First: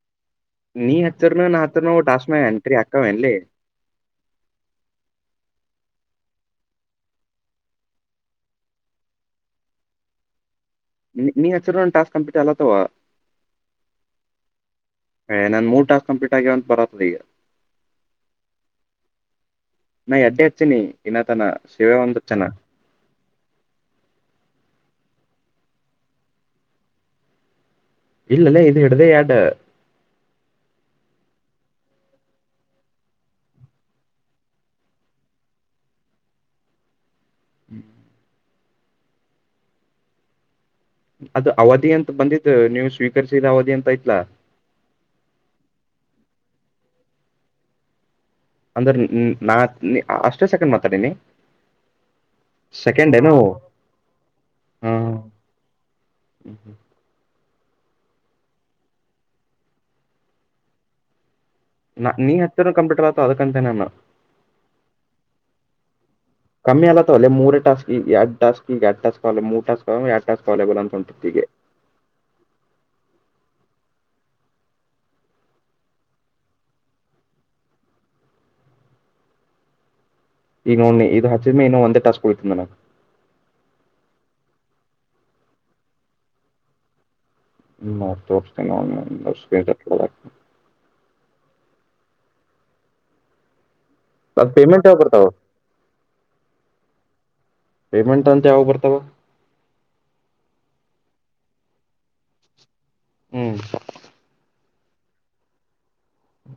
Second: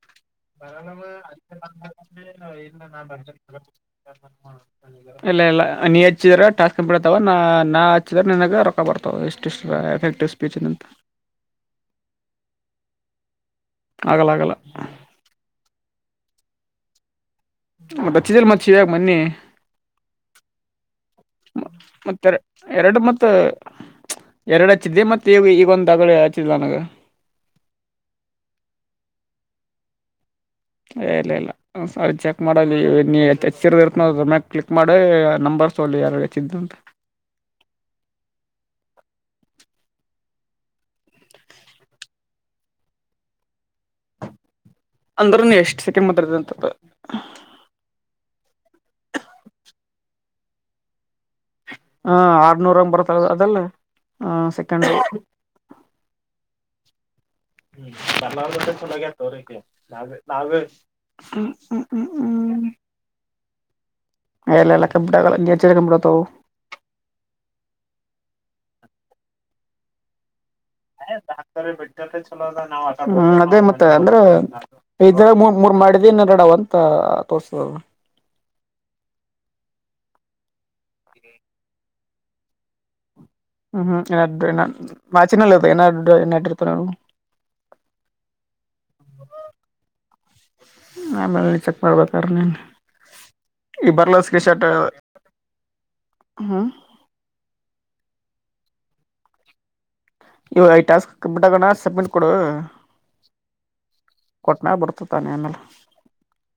[inaudible] ನೀ ಹತ್ತಿರನ ನಾ ಹತ್ತನ ಟಾಸ್ಕ್ ಮಾಡ್ಯನ್ಟೀ ಅಕ್ಕವೇನ್ಲ [unintelligible] ಇಲ್ಲ ಇಲ್ಲ ನೀ ಹಚ್ಚಿದ್ರೆ ಟಾಸ್ಕ್ ಕಂಪ್ಲೀಟ್ ಆಗ್ತಾವ ನ ನಾ ಹಚ್ಚಿದ್ರ ನನ್ಗ ರೊಕ್ಕ ಬರ್ತವ ಇಷ್ಟ ಇಷ್ಟ ಟೆಸ್ಟ್ ಪೇಜ್ [unintelligible] ನೀನ್ ಹಚ್ಚಿರನ್ ಟಾಸ್ಕ್ ಕಂಪ್ಲೀಟ್ ಆಗ್ತವ ಆಗಲ್ಲ ಆಗಲ್ಲ ಮೂರ್ ಟಾಸ್ಕ್ ಕಂಪ್ಲೀಟ್ ಆಗ್ಯಾವಂತ ಬರುತ್ತಿ ಮತ್ತೆ ಹಚ್ಚಿದ್ರ ಮಚ್ಚಿ ಮನ್ನಿ ನಾ ಹಚ್ಚೆ ಹಚ್ಚಿನಿ ಇನ್ನತನ ಶಿವ್ಯ ಒಂದು ಹಚ್ಚನ ಮತ್ತ ಎರಡು ಹಚ್ಚಿದೆ ಮತ್ತೆ ಈಗ ಈಗೊಂದ ಅಗಲೆ ಹಚ್ಚಿದ್ಲ ನನಗ ಇಲ್ಲಲೇ ಇದು ಇರದೆ ಎಡು ಇಲ್ಲ ಇಲ್ಲ ಒಂದ್ಸರಿ ಚೆಕ್ ಮಾಡಚ್ಚಿರ ಇರ್ ಸಮ್ಯ ಕ್ಲಿಕ್ ಮಾಡಿ ನಂಬರ್ ತೋರ್ಸತ್ ನೋಡು ಯಾರ ಹಚ್ಚಿದ್ದು ಅಂತ ಹ್ಮ್್ಮ ಅದು ಅವಧಿ ಅಂತ ಬಂದಿದ್ದು ನೀವು ಸ್ವೀಕರಿಸಿದ ಅವಧಿ ಅಂತ ಐತ್ಲಾ ಅಂದ್ರೂನು ಎಷ್ಟು ಸೆಕೆಂಡ್ ಮಾತಾಡ್ತಿರ್ತಿಯ ಅಂತ ಅಂದ್ರ ನಾ ಅಷ್ಟೇ ಸೆಕೆಂಡ್ ಮಾತಾಡೀನಿ ಹಾ ಆರ್ನೂರಂಗ ಸೆಕೆಂಡ್ ಬರ್ತ್ತಾರ ಏನು ಅದೆಲ್ಲ ಹ ಸೆಕಂಡ್ ಹಾ ಹ್ಮ್ ಬರ್ಲಾರದ್ದು ಚಲೋಗೆ ಆತೆ‌ ಆಕಿಗೆ ನಾವ ನಾವ ನ ನೀ ಹತ್ತಿರ ಕಂಪ್ಯೂಟರ್ ಆತ ಅದಕ್ಕಂತ ನಾನು ಇಲ್ಲ ಇಲ್ಲ ಕಂಪ್ಲೀಟ್ ಆಗಲ್ಲ ನೀ ಹಚ್ಚಿದ್ರೆ ಕಂಪ್ಲೀಟ್ ಆಗ್ತಾವು ಕಮ್ಮಿ ಅಲ್ಲತ್ತ ಒಲ್ಲೆ ಮೂರ ಟಸ್ಕಿ ಎರಡ್ ಟಾಸ್ಕ್ ಗೆ ಎರಡ್ ಟಾಸ್ಕ್ ಅಲ್ಲೆ ಮೂರು ಟಾಸ್ಕ ಎ ಹ ಹಾತಾರೆ ಬಿಟ್ ಚಲೋ ನಾವು ಅದೇ ಮತ್ ಮತ್ತ ಅಂದ್ರ ಇದ ಮೂರ್ ಮೂರ್ ಮಾಡಿದವನ ಎರಡ್ ಅಂತ ತೋರ್ಸ ಈಗ ನೋಡ್ ಇದು ಹಚ್ಚಿದ್ಮೆ ಇನ್ನು ಒಂದೇ ಟಾಸ್ಕ್ ಊಳಿತದ ನನಗೆ ಹ್ಮ್ ಹ್ಮ್ [inaudible] [unintelligible] ತೋರಿಸ್ತೀನಿ ನೋಡು [unintelligible] ತಗೋತಾರೆ ನಿನ್ನ ಇಗ್ ಬರಲ್ಲ ಸ್ಕ್ರೀನ್ ಅದ್ ಶಾರ್ಟ್ ಪೇಮೆಂಟ್ ಯಾವ ಬರ್ತಾವ ಹ್ಮ ಪೇಮೆಂಟ್ ಅಂತ ಯಾವ ಬರ್ತಾವ ಇವ ಐದು ಟಾಸ್ಕ್ ಕಂಪೀಟ್ ಆಗೋಣ ಸಬ್ಮಿಟ್ ಕೊಡು ಹ್ಮ್ ಕೊಟ್ನಾಗ ಬರ್ತ ತಾನೆ ಆಮೇಲೆ ಹ್ಮ..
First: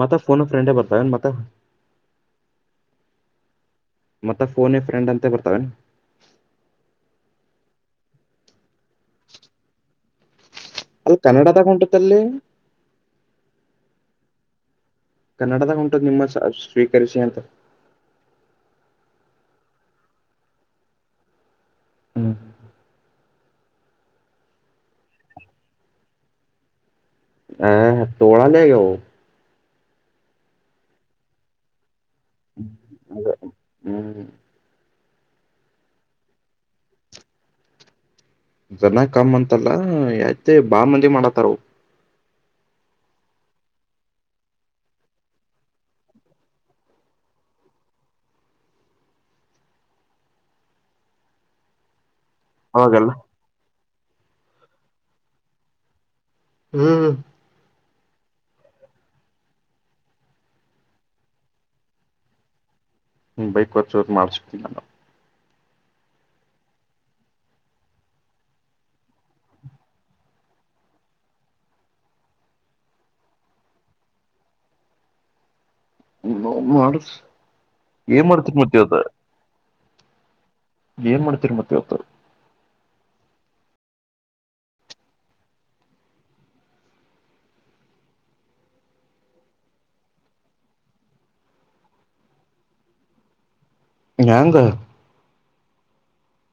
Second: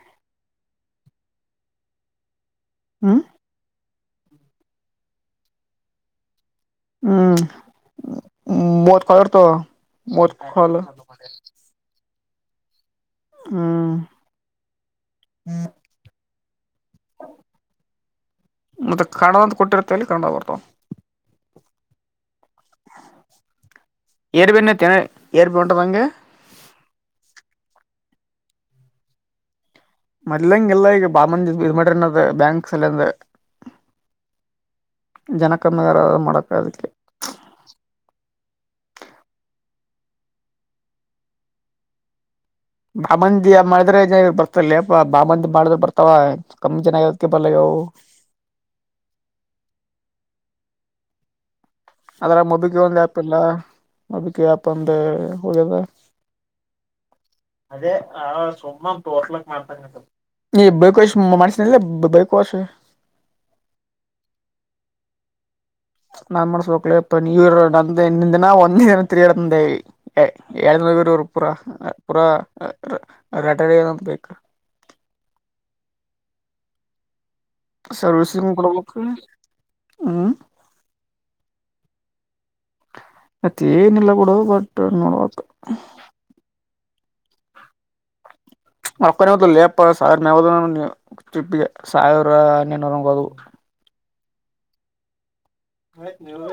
ಮತ್ತ ಫೋನ್ ಫ್ರೆಂಡೇ ಬರ್ತಾವನ್ ಮತ್ತ ಹ್ಮ ಮತ್ತ ಫೋನ ಫ್ರೆಂಡ್ ಅಂತ ಬರ್ತಾವೆನ್ ಹ್ಮ್ ಮೂವತ್ತು ಕಾಲ್ ಇರ್ತಾವ ಮೂವತ್ತು ಅಲ್ಲಿ ಕನ್ನಡದಾಗ ಉಂಟತ್ತ ಅಲ್ಲಿ ಹ್ಮ ಕನ್ನಡದಾಗ ಉಂಟು ನಿಮ್ಮ ಸ್ವೀಕರಿಸಿ ಅಂತ ಮತ್ತೆ ಕನ್ನಡ ಅಂತ ಕೊಟ್ಟಿರುತ್ತೆ ಅಲ್ಲಿ ಕಂಡ ಬರ್ತಾವ ಹ್ಮ್ ಏರ್ ಬನ್ನಟ್ಟಿ ಏರ್ಪಿ ಉಟದಂಗ [unintelligible] ತೋಳ ಲೇಗವು ಮೊದ್ಲಾಂಗಿಲ್ಲ ಈಗ ಬಾಳ್ ಮಂದಿ ಇದ್ ಮಾಡಲ್ಲ ಬ್ಯಾಂಕ್ ಸಾಲ ಅಂದ ಅದ ಹ್ಮ್ ಜನ ಕಮ್ಮಿಗಾರಾದ ಮಾಡಬೇಕ ಅದಕ್ಕೆ ಜನ ಕಮ್ಮ್ ಅಂತಲ್ಲ ಆಯ್ತೆ! ಬಾ ಮಂದಿ ಮಾಡತಾರಾ, ಅವರು. [inaudible] ಬಾಮಂದಿ ಮಾಡಿದ್ರೆ, ಬರ್ತಲ್ಲ ಅಪ್ಪ ಚಾಮಂದಿ ಮಾಡಿದ್ರ, ಬರ್ತ ಕಮ್ ಚೆನ್ನಾಗಿರೋದಕ್ಕೆ, ಹೇಳು. [inaudible] ಓ. [inaudible] ಅದ್ರ, ಮೊಬಿಕ ಒಂದು ಅವಾಗೆಲ್ಲ ಆ್ಯಪ್ ಇಲ್ಲ ಅದುಕ್ಕೆ, ಆ್ಯಪ್ ಒಂದು, ಹೋಗ್ಯದ? [inaudible] ಹ್ಮ್. ಹೂ. [inaudible] ಅದೇ, ಆ ಸುಮ್ಮ ತೋಟ್ಲಕ್ ಮಾಡ್ತಂಗತ. [inaudible] ಈ, ಬೈಪಾಸ್ ಮಾಡಿಸಿ, ಕೊಂಡರೆ, ಬೈಪಾಸ್. [inaudible] ಹ್ಮ, ಬೈಕ್ ಒಂದುಚೂರು, ಮಾಡಿಸಿಲ್ಲ. [inaudible] ನಾನ್, ಮಾಡಿಸ್ಬೇಕುಲೆ, ಬೆಂಗಳೂರು ನಂದೇ ಇಂದಿನ! ಒಂದೇ ರೀತಿ ಇಲ್ಲೆ, ಹೇ? [inaudible] ರವಿರೂರಪುರ, ಪುರಾ, ಲೆಟರ್, ಏನೂಕೆ, ಬೇಕು. [inaudible] ಹೋಗು ಮಾಡಿಸು. [inaudible] ಸೇರ್ವಿಸನಿಂಗೆ, ಬಾರಲವಮ್ಮ? [inaudible] ಏನು, ಮಾಡುತ್ತಿರಬೇಕು. [inaudible] ಮತ್ತ, ಏನಿಲ್ಲ, ಬಿಡು ಬಟ್ ನೋಡಬೇಕು? [inaudible] ಮಕ್ಕತ್ತು, ಲೇಪ ಸಾವಿರ ತಿಪ್ಪ ಸಾವಿರ ನಿರಗದು? [inaudible] ಹ್ಯಾಂಗ್. [inaudible]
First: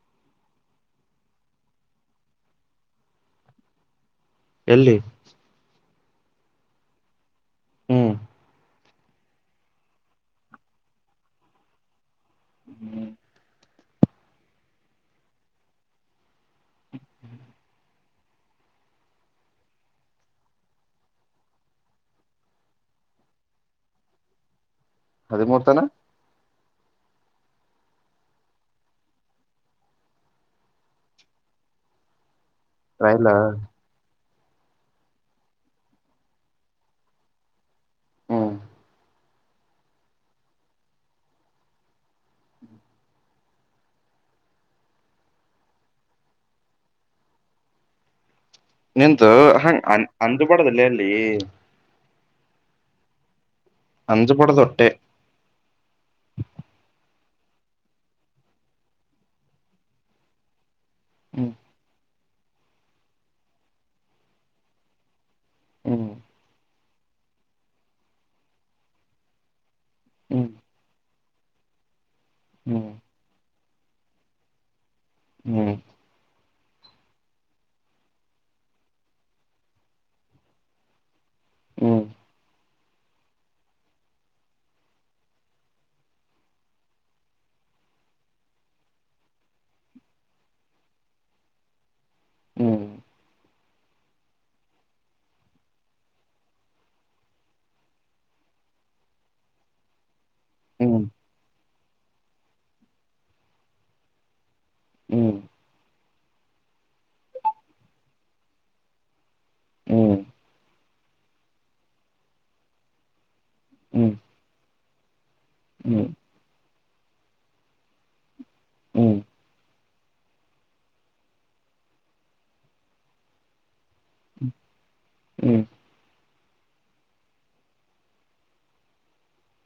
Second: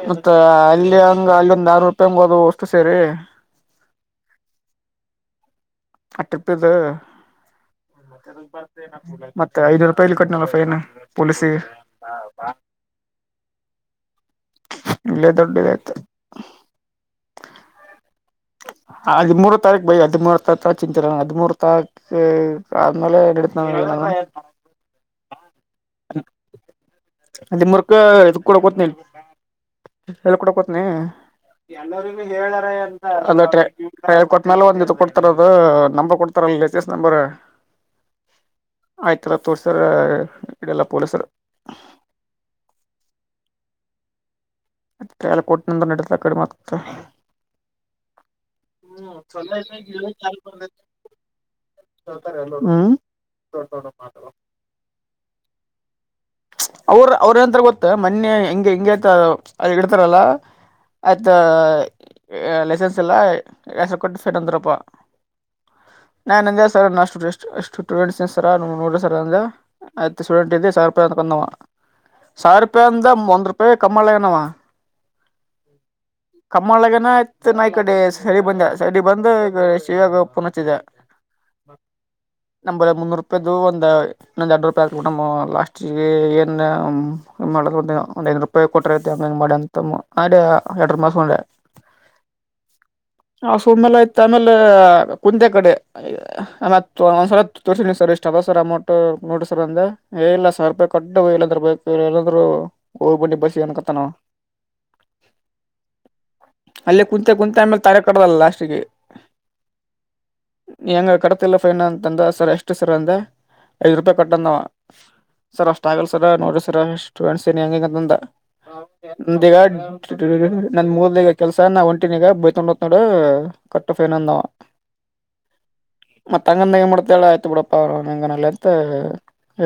ಮತ್ತ, ಅಲ್ಲಿ, ಹಾಂಗ, ಅಲ್ಲಿಂದ, ಆ ರೂಟ್, ಸರಿ. [unintelligible] ಎಲ್ಲಿ? [inaudible] ಆ, ಟ್ರಿಪ್, ಇದು, ಹ್ಮ್ ಮತ್ತೆ ನಿನ್ಗೆ ಬೇಡಾ. [unintelligible] ಮತ್ತೆ, ಐದು ರೂಪಾಯಿಲಿ ಕಟ್ಗುಧನಾಳ, ಫೈನ್ ಪೊಲೀಸಿಗೆ. [unintelligible] ಹ್ಮ್. [inaudible] ಇಲ್ಲೇ, ದುಡ್ಡು ಬಿಟ್ಟಾಯ್ತು. [inaudible] ಹ್ಮ್. ಹೂ.. [inaudible] [unintelligible] [inaudible] ಹದಿಮೂರು ತಾರೀಕ್ ಬೈ! ಹದಿಮೂರು ತಾರೀಕ, ಚಿಂತುಇರವ ಹದಿಮೂರು ತಾರೀಕು ಆದ್ಮೇಲೆ, ನಡಿತಾ. [inaudible] ಹ. ಇವಾ, ಹೇಳುತ್ತಾನೆ.. [unintelligible] ಅದೇ, ಮೂರ್ತನ. [inaudible] ಆದಿ ಮೂರ್ಖ ಇದು, ಕೊಡಕ್ ಹೋಗ್ತೀನಿ! [inaudible] ಹೇಳಿಕೊಡಿಕೆಯೋಗುತೀನಿ, ಎಲ್ಲರೂ, ಎಲವರೇ, ರಾಯಲ ಕಾಯಲಿ, ಕೊಡೋಕೆ, ಹೋಗುತೀನಿ? [unintelligible] ನ್ಯಾಲೊಂಡ್ಹು, ಇದು, ಅದು ನಂಬರ್ ಕೊಡ್ತಾರಲ್ಲ ಲೇಟೆಸ್ಟ್, ನಂಬರ್. [inaudible] ಹ್ಮ್ ಆಯ್ತಲ್ಲ, ತೋರಿಸಿದರೆ, ಇಡೆಲ್ಲ, ಪೊಲೀಸವರು? [inaudible] ಅತ್ರ, ಎಲ್ಲ ಕೊಟ್ನಿಂದ, ನಡೀತಾ ಕಡಿಮೆ ಆಗ್ತದೆ? [inaudible] ನಿಂತು, ಹಂಗ, ಅ ಅಂದು ಬಡದಲ್ಲ ಅಲ್ಲಿ? [inaudible] ಇಷ್ಟೊತ್ತಲ್ಲಿ, ಎಲ್ಲಿ ಹೋದರು, ಹ್ಮ್. [unintelligible] ಅಂಜಬಾಡದು, ಒಟ್ಟೆ. [inaudible] ಅವ್ರ, ಅವ್ರ, ಏನು, ಅಂತಾರೆ, ಗೊತ್ತ ಮೊನ್ನೆ ಹಿಂಗೆ, ಹೆಂಗೆ, ಅಂತ, ಇಡ್ತಾರಲ್ಲ? [inaudible] ಆಯ್ತಾ, ಹ್ಮ್ ಲೈಸೆನ್ಸ್ ಎಲ್ಲ! ಹೆಸರು ಕೊಟ್ಟು ಫೇರ್ ಅಂದ್ರಪಾ. ಹ್ಮ್ [inaudible] ನಾನು ಅಂದೆ ನನ್ನಷ್ಟು, ಈಸ್ಟ್, ಈಸ್ಟ್, ತಗೊಳ್ಳಿ ಇಷ್ಟು, ಸರ್, ತಾಕೋಳಿ, ನೋಡ್ರಿ, ಸರ್, ಅಂದೇ? [inaudible] ಆಯ್ತು ಹ್ಮ್ ಸ್ಟೂಡೆಂಟ್ ಇದದೆ ಸಾವಿರ ರೂಪಾಯಿ, ಅಂದವ, ಸಾವಿರ ರೂಪಾಯಿ, ಹ್ಮ್ ಅಂದ ಒಂದುರೂಪಿ. [inaudible] ಏ, ಕಮ್ಮಳನವಾ? [inaudible] ಹ್ಮ್. [inaudible] ಕಮ್ಮಾಳಗನ, ಇತ್ ನಾಯ್ ಕಡೆ ಸೈಡ್ಬಂದ, ಸೈಡ್ಬಂದು, ಶಿವಾಗ ಪೊನ್ನಚಿಧ. ಹ್ಮ್ [inaudible] ನಾನು, ಬಾರಿ, ಮುನ್ನೂರು ರೂಪಾಯ್ದು! ಒಂದ್ ಇನ್ನೊಂದ್, ಎರಡು ರೂಪಾಯಿ ಹಾಕ್ಬಟ್ಟು ಲಾಸ್ಟ್. [inaudible] ಏನು, ಮಾಡ ಒಂದು, ಒಂದ ಐನೂರು ರೂಪಾಯಿ, ಕೊಟ್ರಐತಿ, ಆಮೇನು ಮಾಡಿ ಅಂತ ಮಾಡ. [inaudible] ಎರಡು, ಮಾಸಾ, ಮಳೆ. [unintelligible] ಹ್ಮ್. [inaudible] ಹಶುಮೇಲೈ, ಹೋಗುತನಾಲೋ, ಆಯ್ತ್, ಕುಂತ ಕಡೆ ಆತ್! ಒಂದು, ಹತ್ತು, ವರುಷ, ಸರ್ವೀಸ್. [inaudible] ಸರ್, ಅಮೌಂಟ್ ನೋಡಿಸರ್ ಅಂದೇ, ಏ, ಇಲ್ಲ. [unintelligible] ಸಾವಿರ ರೂಪಾಯಿ! ಹ್ಮ್ ಹ್ಮ್ ಕಟ್ಟು, ಇಲ್ಲಂದ್ರ, ಬೈಕ್, ಎಲ್ಲರೂ, ಬೈಕು, ಹೋಗಿಬಿಡಿ ಬಸ್ಗೆ, ಅನ್ನಕರುತನಂವ.. [inaudible] ಅಲ್ಲೇ, ಕುಂತ, ಕುಂತ, ಆಮೇಲೆ ತಾರೆ, ಕಡ್ದಲ್ಲ ಲಾಸ್ಟಿಗಿ. [inaudible] ಹ್ಮ್ [inaudible] ಹೆಂಗೆ ಕಟ್ತಿಲ್ಲ ಫೈನಾ ಅಂತಂದ ಸರ್ ಎಷ್ಟು ಸರ್ ಅಂದೆ ಐದು ರೂಪಾಯಿ ಕಟ್ಟಂದಾವ ಸರ್ ಅಷ್ಟ ಆಗಲ್ ಹ್ಮ್ ಹ್ಮ್ ಸರ್ ನೋಡಿರಿ ಸರ್ ಸ್ಟೂಡೆಂಟ್ಸ್ ಏನ್ ಹೆಂಗಂಗ ಅಂತಂದ ನಮಿಗ ನಂದ ಮೂಗಲ್ದಗ ಕೆಲ್ಸ ನಾ ಒಂಟಿನ ಈಗ ಬೈತಕೊಂಡ್ ಹೋ ನೋಡು ಕಟ್ಟಫೇನಂದಾವ ಹ್ಮ್ ಮತ್ತ ಅಂಗಂದ ಮಾಡತಲ್ಲ ಆಯ್ತು ಬಿಡಪ್ಪ ಅವ ಹಂಗನಲ್ಲ ಅಂತ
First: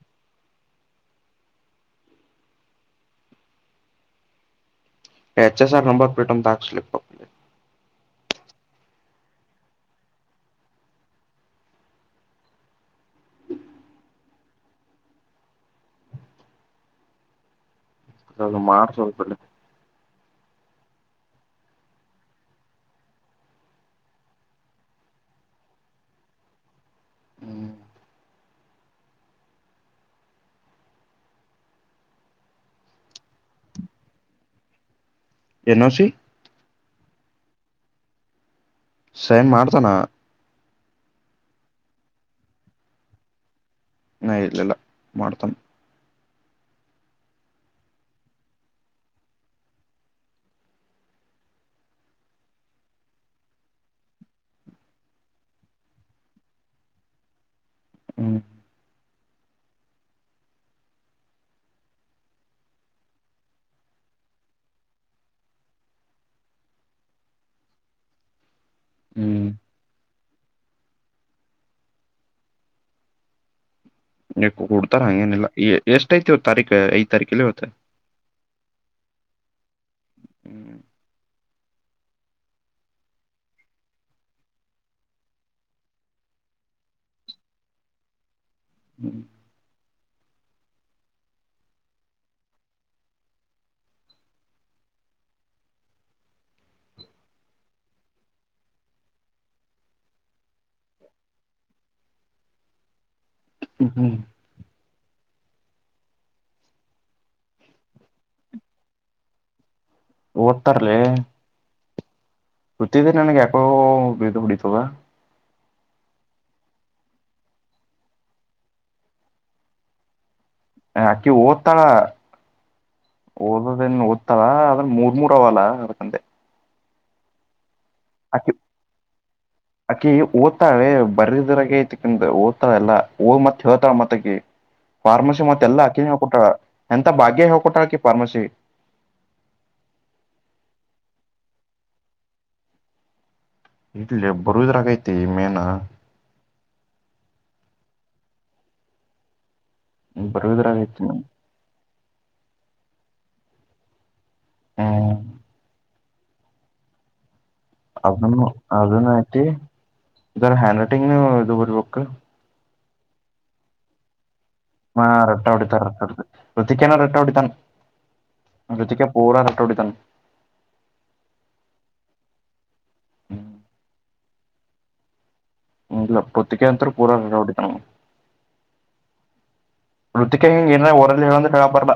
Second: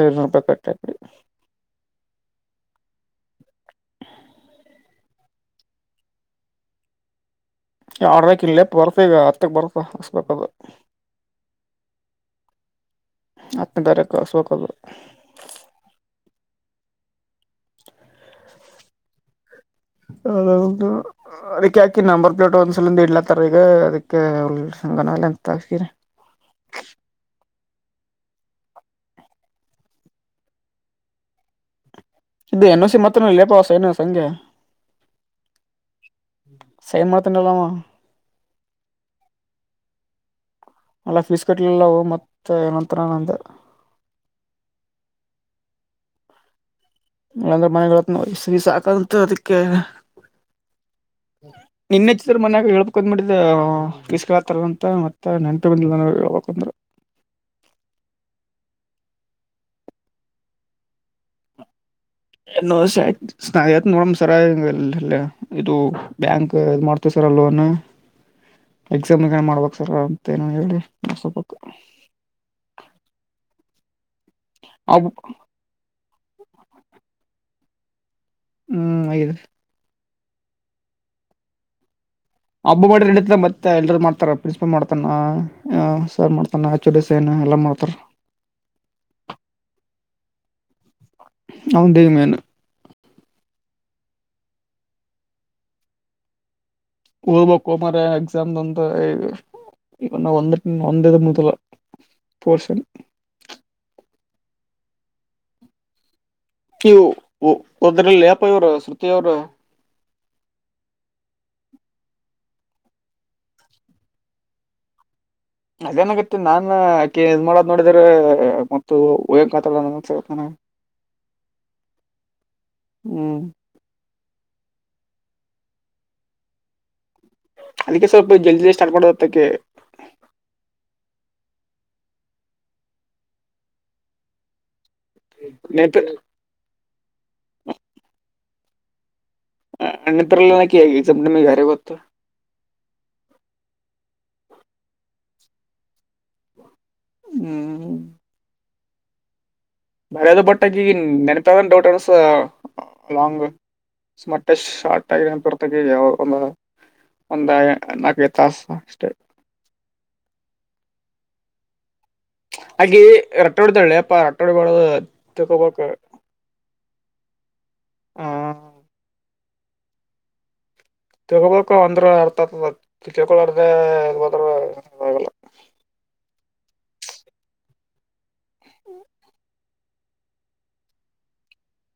ಏಳ್ನೂರು ರೂಪಾಯಿ ಕಟ್ಟ ತಪ್ಪ [inaudible] ಎಚ್ ಎಸ್ ಆರ್ ನಂಬರ್ ಪಟ್ ತಾಕ್ ಆಡ್ಬೇಕ ಇ ಲೇಪ್ ಬರ್ತ ಈಗ ಹತ್ತಕ್ ಬರ್ತ ಹಸ್ಬೇಕದು ಆತ್ನ ತಾರಕ ಸ್ವಕಲು [unintelligible] ಅ ಮಾರ್ಚ್ ಒಳಪ [unintelligible] ಅದ ಒದು [unintelligible] ಅದಕ್ಕೆ ಯಾಕಿ ನಂಬರ್ ಪ್ಲೇಟ್ ಒಂದ್ಸಲಂದ ಇಡ್ಲತ್ತಾರ ಈಗ ಅದಕ್ಕೆ ಉಗನ ಎಂತ ತಾತೀರಿ [inaudible] ಇದು ಎನ್ ಸಿ ಮತ್ರ ಲೇಪ ಸೈನ ಸಂಖ್ಯ ಎನ್ ಓ ಸಿ ಸೈ ಮ ಪತ್ತನಲಾಮ [inaudible] ಸೈನ್ ಮಾಡ್ತಾನ ಅಲ್ಲ ಫೀಸ್ ಕಟ್ಲಿಲ್ಲ ಮತ್ತ ಏನಂತರ ನಂತ ಹ ಇಲ್ಲಲ್ಲ ಮಾಡ್ತನ್ ನಂದ್ರೆ ಮನೆಗಳತ್ನ ವಸ ಸಾಕಂತ ಅದಕ್ಕೆ ನಿನ್ನೆಚ್ಚಿದರು ಮನ್ಯಾಗ ಹೇಳ್ಬೇಕಕ್ ಅಂದ್ ಮಾಡಿಟ್ಟಿದ ಬೀಸ್ಕಳತ್ತಾರ ಅಂತ ಮತ್ತೆ ನೆನ್ಪ ಬಂದಿಲ್ಲ ಹೇಳ್ಬ ಅಂದ್ರರು [inaudible] ಹ್ಮ್ ಯನ ನೋಡ ಸರ ಇದು ಬ್ಯಾಂಕ್ ಮಾಡ್ತ ಕರಲೋನಾ ಎಕ್ಸಾಮ್ಗ ಹ್ಮ್ ಮಾಡ್ಬೇಕಕ್ ಸರ್ ಅಂತ ಏನ ಹೇಳಿ ಸ್ವಪ ಎ ಹಡ್ತಾರ ಹಂಗೇನಿಲ್ಲ ಎಷ್ಟ ಐತಿ ಇವತ್ ತಾರೀಖ ಐದ್ ತಾರೀಕಲ್ಲಿ ಇವತ್ತ ಹ್ಮ್ ಆದೀ ಹ್ಮ್ ಹಬ್ಬ ಮಾಡಿ ನಡ ಮತ್ತೆ ಎಲ್ಲರು ಮಾಡ್ತಾರ ಪ್ರಿನ್ಸಿಪಾಲ್ ಮಾಡ್ತಾನ ಸರ್ ಮಾಡ್ತಾನ ಆ ಸನ ನಲ್ಲ ಮಾತ್ರ ಹ್ಮ್ ಹೌದೇಮೇನು ಓದ್ಬೇಕು ಮಾರಾಯ ಎಕ್ಸಾಮ್ ಬಂದದೆ ಇವ ನಾ ಒಂದ ಒಂದೇದ ಮೊದಲ ಪೋರ್ಷನ್ ಹ್ಮ್ ನೀವು ಹೋದ್ರಲ್ಲೆ ಅಪ್ಪ ಇವ್ರ ಶೃತಿ ಅವರು ಓತರಲ್ಲೇ ಸುತ್ತಿದ ನನಗೆ ಯಕೋ ಇ ಇದು ಪಡಿತದಾ ಅದೇನಾಗತ್ತೆ ನಾನ್ ಆಕೆ ಇದ್ ಮಾಡದ್ ನೋಡಿದ್ರ ಮತ್ತು ಓಯಕೆತಾ ಆಕಿ ಓದ್ತಳ ಹ್ಮ್ ಓದದೇನು ಇತಾವ ಅದನ್ ಮೂರ್ ಮೂರ್ ಅವವಲ್ಲ ಅದಕಂದೆ ಅದಕ್ಕೆ ಸ್ವಲ್ಪ ಅಕಿ ಜಲ್ದಿ ಜಲ್ದಿ ಸ್ಟಾರ್ಟ್ ಮಾಡೋದಕ್ಕೆ ಅಕಿ ಓದ್ತಾಳೆ ಬರಿದ್ರಾಗ ಐತಿ ಹಓದತಾರ ಎಲ್ಲಾ ಹ ಮತ್ತತ್ ಹೇಳ್ತಾರ ಮತ್ತಕ್ಕೆ ಫಾರ್ಮಸಿ ಮತ್ತ ನೆನಪಿ ಎಲ್ಲಾಕಿನ ಹಕ ಕೊಟ್ಟಳ ಎಂತ ಭಾಗ್ಯ ಹೇಕೊಟ್ಟಳಕಿ ಫಾರ್ಮಸಿ ನ್ನತ್ರಲ್ಲ ನ ಆ ಜಮದುಮ್ಮ ಗಾರೆ ಬತ ಇಡ್ಲಿ ಬರದ್ರಕೈತಿ ಮೇನಾ ಹ್ಮ್ ಬರ ಅದ ಬರುದ್ರಾಗ ಬಟ್ಟಾಗಿ ಐತಿ ನೆನಪಾಗೋದ್ ಡೌಟ್ ಅನ್ನಿಸ್ತದ ಲಾಂಗ್. [unintelligible] ಶಾರ್ಟ್ ಹ್ಮ್ ಆಗಿ [unintelligible] ಒಂದ್ ಅದನ್ನು ಅದನ್ನ ಐತಿ ಜರಾ ಹ್ಯಾಂಡ್ರೈಟಿಂಗ್ ಇದು ಬರ್ಬೇಕು. ಆಕಿ ರಟ್ ಹೊಡಿತಾಳೆ ಅಪ್ಪ. ಹಾ ರಟ್ಟ ಹೊಡಿತಾರ ರಟ್ಟ ಹೊಡಿತಾರ [unintelligible] ಹೊಡಿತಾನ ಆ ರುಚಿಕ ಪೂರ ರಟ್ಟ ಹೊಡಿತನ. ತೊಗೊಬೇಕು ಅಂದ್ರ ಅರ್ಥ ಆತದ ತಿಳ್ಕೊಳ್ಲಾರ್ದೇ ಇಲ್ ಬಂದ್ರೆ ಆಗೋಲ್ಲ. ಹ್ಮ್ ಇಲ್ಲ [unintelligible] ಅಂತರ ಪೂರಾ ರಡ ಹೊಡಿತಾನ ಅವ. ಹ್ಮ್ [inaudible] [unintelligible] ಹೇಳಾಕ್ ಬರಲ್ಲ.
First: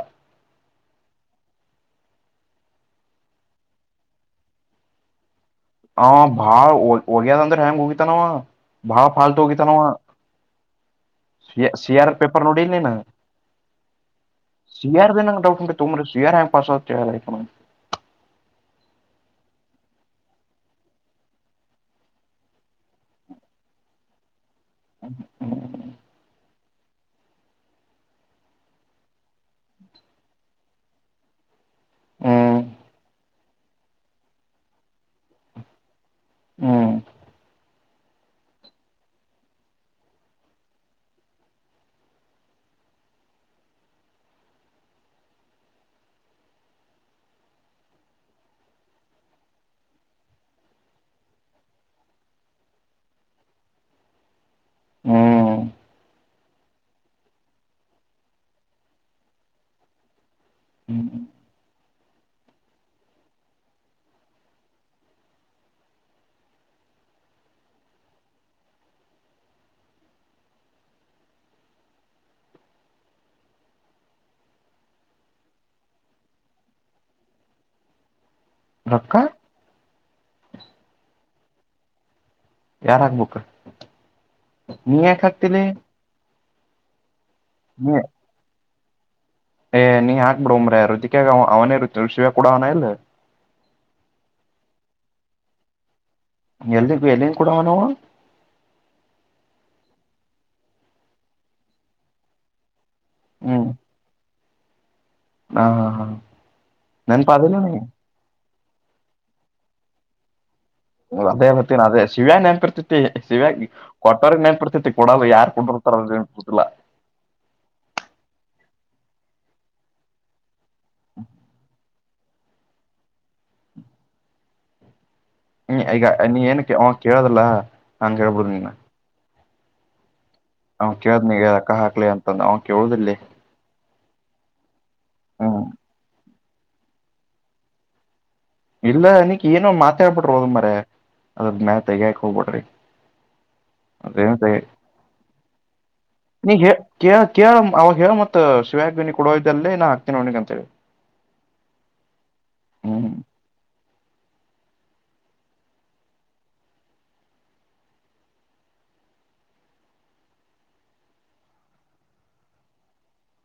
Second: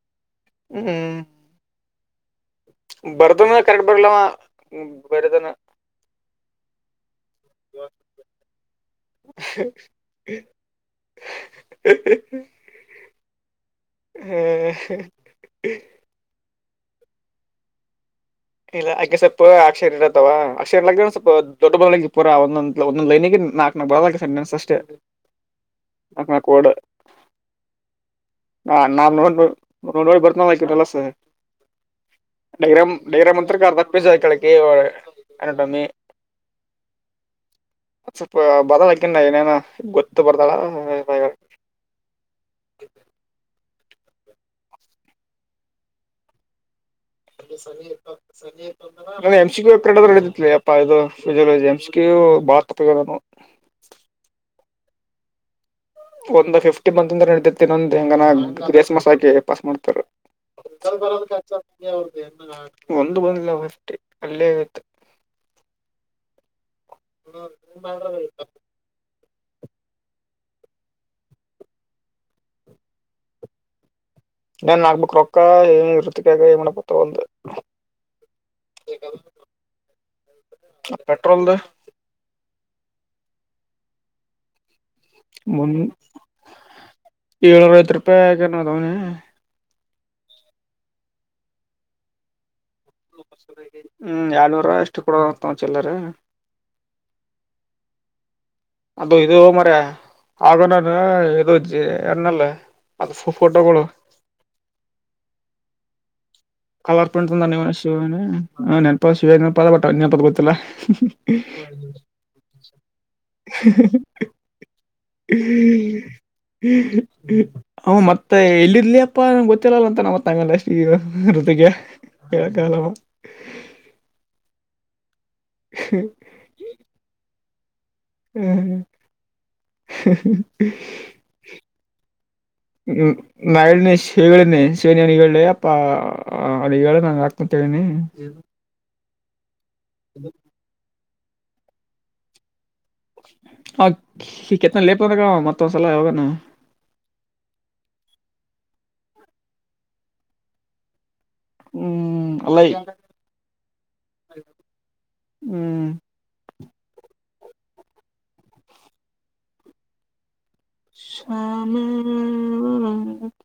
ಹ್ಮ್ ಹ್ಮ್. ಬರದನ ಕರೆಕ್ಟ್ ಬರ್ಲವ ಬರದನ. ಆ ಭಾಳ ಒ ಒಗ್ಯದ ಅಂದ್ರೆ ಹ್ಯಾಂಗ್ ಉಗಿತಾನವ ಬಹಳ ಫಾಲ್ತು ಉಗಿತಾನವ. ಸಿ ಸಿಯಾರ ಪೇಪರ್ ನೋಡಿಲ್ ನೀನ್. ಸಿಯಾರ್ದ ಏನಾದ್ರ ಡೌಟ್ ಇದ್ರೆ ತಗೊಂಬರ್ರಿ ಸಿಯಾರ ಹೆಂಗ್ ಪಾಸ್ ಆಗೋದ್ [unintelligible] ಇಲ್ಲ ಅಕೆ ಸ್ವಲ್ಪ ಅಕ್ಷರ ಇರತ್ತವ ಅಕ್ಷರ ಇಲ ಸ್ವಲ್ಪ ದೊಡ್ಡ ಬೆರಳಿಂಗ್ ಇಪ್ಪರಾ ಒಂದೊಂದ ಒಂದಂದು ಲೈನಿಗೆ ನಾಲ್ಕನ [unintelligible] ಸೆಂಟೆನ್ಸ್ ಅಷ್ಟೆ ಹ್ಮ್ ನಾಕ್ ನಾಕ್ ವರ್ಡ್. ಹಾ ನಾನ್ ನೋ ನೋ ನೋಡ್ ನೋಡಿ ಬರ್ತನ ಆಕಿ [unintelligible] ಹ್ಮ್ ಡೈಗ್ರಾಮ್ ಡೈಗ್ರಾಮ್ ಅಂತ್ರಕ್ಕೆ ಅರ್ಧ ಪೇಜ್ ಹೈಕೊಳ್ಳೋಕೆ ಅನಾಟಮಿ. ಹ್ಮ್. ಸ್ವಲ್ಪ ಬರಲ್ಲಾಕಿನ ಏನೇನ ಗೊತ್ತು ಬರ್ದಾಳ ಹಾ [inaudible] ಎಲ್ಲಾ ಎಮ್ಸಿಕ್ಯೂ ಪೇಪರ್ ಹಿಡಿದಿತ್ಲೆ ಯಪ್ಪ ಇದು ಫಿಸಿಯೊಲೊಜಿ ಎಮ್ಸಿಕ್ಯೂ ಹೋ ಭಾಳಾತಪ್ಪ ಇದು ನೋಡ್. ಹ್ಮ್. ಒಂದ್ ಫಿಫ್ಟಿ ಬಂದ ಅಂದ್ರೆ ನಡತಿರ್ತಿ ನಂದ ಹೆಂಗನ ಗ್ರೇಸ್ ಮಾರ್ಕ್ಸ್ ಹಾಕಿ ಪಾಸ್ ಮಾಡ್ತಾರ. ಹ್ಮ್ ಒಂದು ಬಂದಿಲ್ಲ ಅಷ್ಟೆ ಅಲ್ಲೇ ಇತ್ತು. ಹ್ಮ [inaudible] ಏನ್ ಆಗ್ಬೇಕು ರೊಕ್ಕ ಏ ವೃತ್ತಿಕಾಗ ಏನ್ [unintelligible] ರೊಕ್ಕ. ಪೆಟ್ರೋಲ್ದು. ಯಾರ ಆಗ್ಬೇಕ್. ಒಂದ ಏಳ್ನೂರ್ ನೀ ಐವತ್ ರೂಪಾಯಿ [unintelligible] ಏ ನೀ ಹಾಕ್ಬೇಡೋ ಮಾರಾಯ ರುಜುಕ್ಯಾಗ್ ಅವ ಅವನೇ [unintelligible] ಕೂಡಾ ಅವನೇ ಹ್ಮ್ ಏಳ್ನೂರ ಎಷ್ಟು ಕೊಡೋದಾತ್ ನಾ ಚಿಲ್ಲರೆ. ಎಲ್ರಿಗೂ ಎಲ್ಲಿಂದ ಕೂಡವ ನಾವು. ಅದು ಇದು ಮಾರಾಯ ಆಗನ ಇದು ಜ್ ಎನ್ನಲ್ಲ. ಅದು ಫೋಟೋಗಳು. ಹಾ ಹಾ ಹಾ. ಕಲರ್ ಪ್ರಿಂಟ್ ನೆನ್ಪಾದಿಲ್ಲ ತಂದಾನಿವ ನೀ ಶಿವ ನೆನಪ ಶಿವ ನೆನಪ [unintelligible] ಪದ ಗೊತ್ತಿಲ್ಲ. ಹೊ ಅದೇ ಬತಿನ ಅದೇ ಶಿವ ಹ್ಯಾಗ್ ನೆನ್ಪಿಡ್ತತಿ ಶಿವ ಕೊಟ್ಟವರಿಗ್ ನೆನ್ಪಿರ್ತೈತಿ. ಕೊಡಲ್ಲ ಯಾರ್ ಕೊಟ್ಟಿರ್ತಾರ ಅವ್ರಿಗ್ ನೆನ್ಪಿರ್ತೈತಿಲ್ಲ ಅವ ಮತ್ತೆ ಇಲ್ಲಿ ಎಲ್ಲಿ ಅಪ್ಪ ನಂಗೆ ಗೊತ್ತಿಲ್ಲಲ್ಲ ಅಂತಾನ ಮತ್ ಹಂಗಂದ್ರೆ [unintelligible] [unintelligible] ಹ್ಮ್ ಈಗ ನೀ ಏನಕ್ಕೆ ಅವ ಕೇಳೋದಲ್ಲ ನಾ ಕೇಳ್ಬೋದು ನಿನ್ನ. ಹ [unintelligible] ಅವ ಕೇಳದ್ನಾ ಈಗ ರಕ್ಕ ಹಾಕ್ಲಿ ಅಂತಂದು ಅವ ಕೇಳುದಿಲ್ಲಲೆ. ಕೇಳಿದ್ನೆ ಶಿವನಿಗೆ ಇವ್ನಿಗ್ ಹೇಳ್ಲೆ ಯಪ್ಪಾ ಅವನಿಗ್ ಹೇಳಿ ನಂಗ್ ಹಾಕ್ತೀನಿ ತಗನಿ. ಇಲ್ಲ ಅನಕ್ ಏನೋ ಮಾತಾಡ್ಬಿಡ್ರಿ ಹೋಗ್ ಮಾರಾಯ ಅದ್ರ ಮ್ಯಾಲ್ ತೆಗ್ಯಾಕ್ ಹೋಗ್ಬಡ್ರಿ. [inaudible] ಅದೇಂತ ಕೆತ್ತನ ಲೇಪ ಅಂದಾಗ ಮತ್ತೊಂದ್ಸಲ ಯಾವಾಗನ ನೀ ಹೇ ಕೆ ಕೇಳು ಅವಾಗ ಹೇಳು ಮತೆ ಶಿವಾಗ್ ಬಿನಿ. ಕುಡೋದಲ್ಲಿ ನಾ ಹಾಕ್ತೀನಿ ಅವನಿಗಂತ ಹೇಳಿ. ಹ್ಮ್ ಅಲ್ಲ ಹ್ಮ್. ಶಾಮ.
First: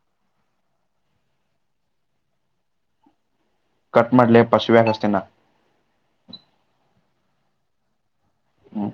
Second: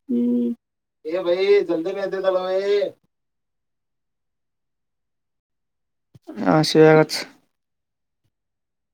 ಹ್ಮ್ ಭೈ ಜಲ್ದಿ ಲೇತಾಬೈ. ಕಟ್ ಮಾಡಲೆ ಪಾಶವ್ಯಾ ಹಚ್ತೀನ. ಹ ಶಿವಗಚ್. ಹ್ಮ